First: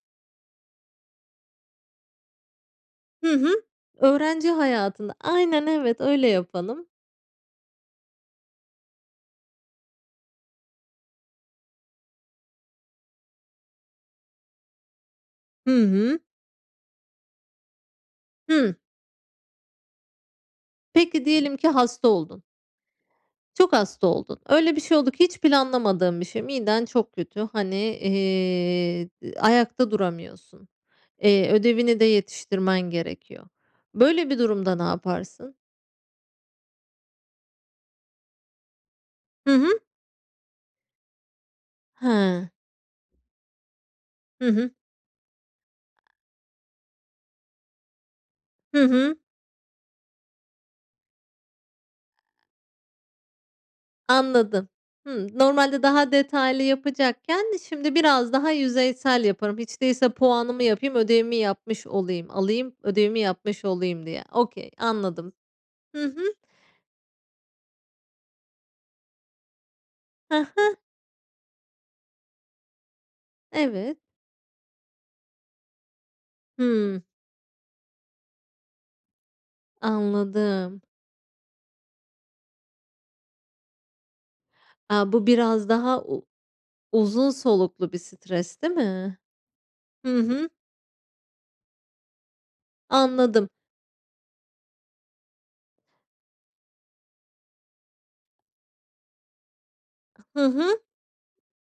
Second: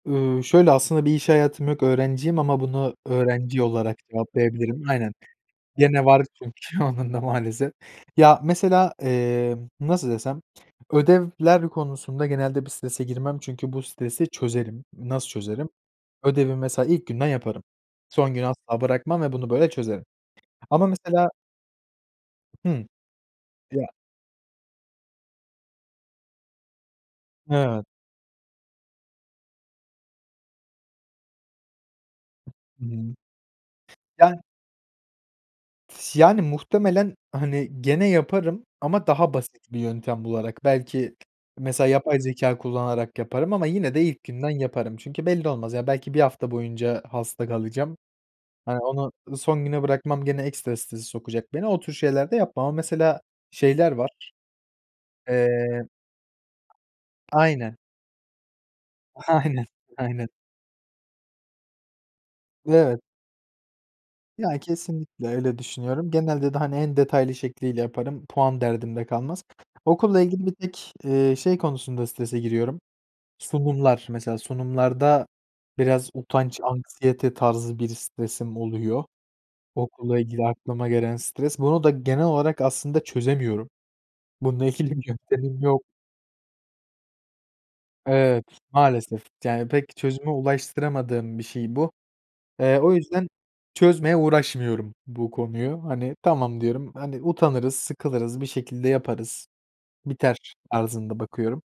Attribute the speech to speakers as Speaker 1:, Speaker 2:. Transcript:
Speaker 1: Iıı, şöyle, aslında bir iş hayatım yok öğrenciyim ama bunu
Speaker 2: Hı
Speaker 1: öğrenci
Speaker 2: hı.
Speaker 1: olarak
Speaker 2: Öğrenci
Speaker 1: cevaplayabilirim.
Speaker 2: hayatında,
Speaker 1: Aynen.
Speaker 2: aynen evet,
Speaker 1: Gene var
Speaker 2: öyle
Speaker 1: çünkü
Speaker 2: yapalım.
Speaker 1: onun da maalesef. Ya, mesela, emm, nasıl desem, ödevler konusunda genelde bir strese girmem. Çünkü bu stresi çözerim. Nasıl çözerim?
Speaker 2: Hı hı.
Speaker 1: Ödevi mesela ilk günden yaparım. Son güne
Speaker 2: Hı.
Speaker 1: asla bırakmam ve bunu böyle çözerim ama
Speaker 2: Peki,
Speaker 1: mesela
Speaker 2: diyelim ki hasta oldun.
Speaker 1: Hı.
Speaker 2: Çok
Speaker 1: Ya!
Speaker 2: hasta oldun. Öyle bir şey oldu ki, hiç planlamadığın bir şey. Miden çok kötü. Hani,
Speaker 1: Evet.
Speaker 2: eee, ayakta duramıyorsun. Eee, ödevini de yetiştirmen
Speaker 1: Hı hı.
Speaker 2: gerekiyor. Böyle bir
Speaker 1: Yani.
Speaker 2: durumda ne yaparsın?
Speaker 1: S yani muhtemelen, hani, gene yaparım ama daha
Speaker 2: Hı
Speaker 1: basit
Speaker 2: hı.
Speaker 1: bir yöntem bularak. Belki mesela yapay
Speaker 2: He.
Speaker 1: zekâ kullanarak yaparım ama yine de ilk
Speaker 2: Hı
Speaker 1: günden
Speaker 2: hı.
Speaker 1: yaparım çünkü belli olmaz. Ya belki bir hafta boyunca hasta kalacağım. Hani,
Speaker 2: Hı
Speaker 1: onu
Speaker 2: hı.
Speaker 1: son güne bırakmam gene ekstra strese sokacak beni. O tür şeyler de yapmam ama mesela şeyler var.
Speaker 2: Anladım. Hımm.
Speaker 1: Eee
Speaker 2: Normalde daha detaylı yapacakken
Speaker 1: Aynen.
Speaker 2: şimdi biraz daha yüzeysel yaparım
Speaker 1: Aynen,
Speaker 2: hiç değilse,
Speaker 1: aynen.
Speaker 2: puanımı yapayım, ödevimi yapmış olayım, alayım,
Speaker 1: Evet.
Speaker 2: ödevimi yapmış olayım diye.
Speaker 1: Ya
Speaker 2: Okey.
Speaker 1: kesinlikle
Speaker 2: Anladım.
Speaker 1: öyle
Speaker 2: Hı
Speaker 1: düşünüyorum.
Speaker 2: hı.
Speaker 1: Genelde de hani, en detaylı şekliyle yaparım. Puan derdim de kalmaz. Okulla
Speaker 2: Ha
Speaker 1: ilgili bir
Speaker 2: ha.
Speaker 1: tek, eee, şey konusunda strese giriyorum:
Speaker 2: Evet.
Speaker 1: sunumlar. Mesela sunumlarda biraz utanç,
Speaker 2: Hımm.
Speaker 1: anksiyete, tarzı bir stresim oluyor. Okulla ilgili
Speaker 2: Anladım.
Speaker 1: aklıma gelen stres, bunu da genel olarak aslında çözemiyorum. Bununla ilgili bir
Speaker 2: A, bu
Speaker 1: yöntemim
Speaker 2: biraz
Speaker 1: yok.
Speaker 2: daha u uzun soluklu bir
Speaker 1: Evet
Speaker 2: stres değil mi?
Speaker 1: maalesef. Yani pek
Speaker 2: Hı
Speaker 1: çözüme
Speaker 2: hı.
Speaker 1: ulaştıramadığım bir şey bu. Eee, o yüzden
Speaker 2: Anladım.
Speaker 1: çözmeye uğraşmıyorum bu konuyu. Hani, tamam diyorum, hani, utanırız, sıkılırız, bir şekilde yaparız,
Speaker 2: Hı
Speaker 1: biter
Speaker 2: hı.
Speaker 1: tarzında bakıyorum.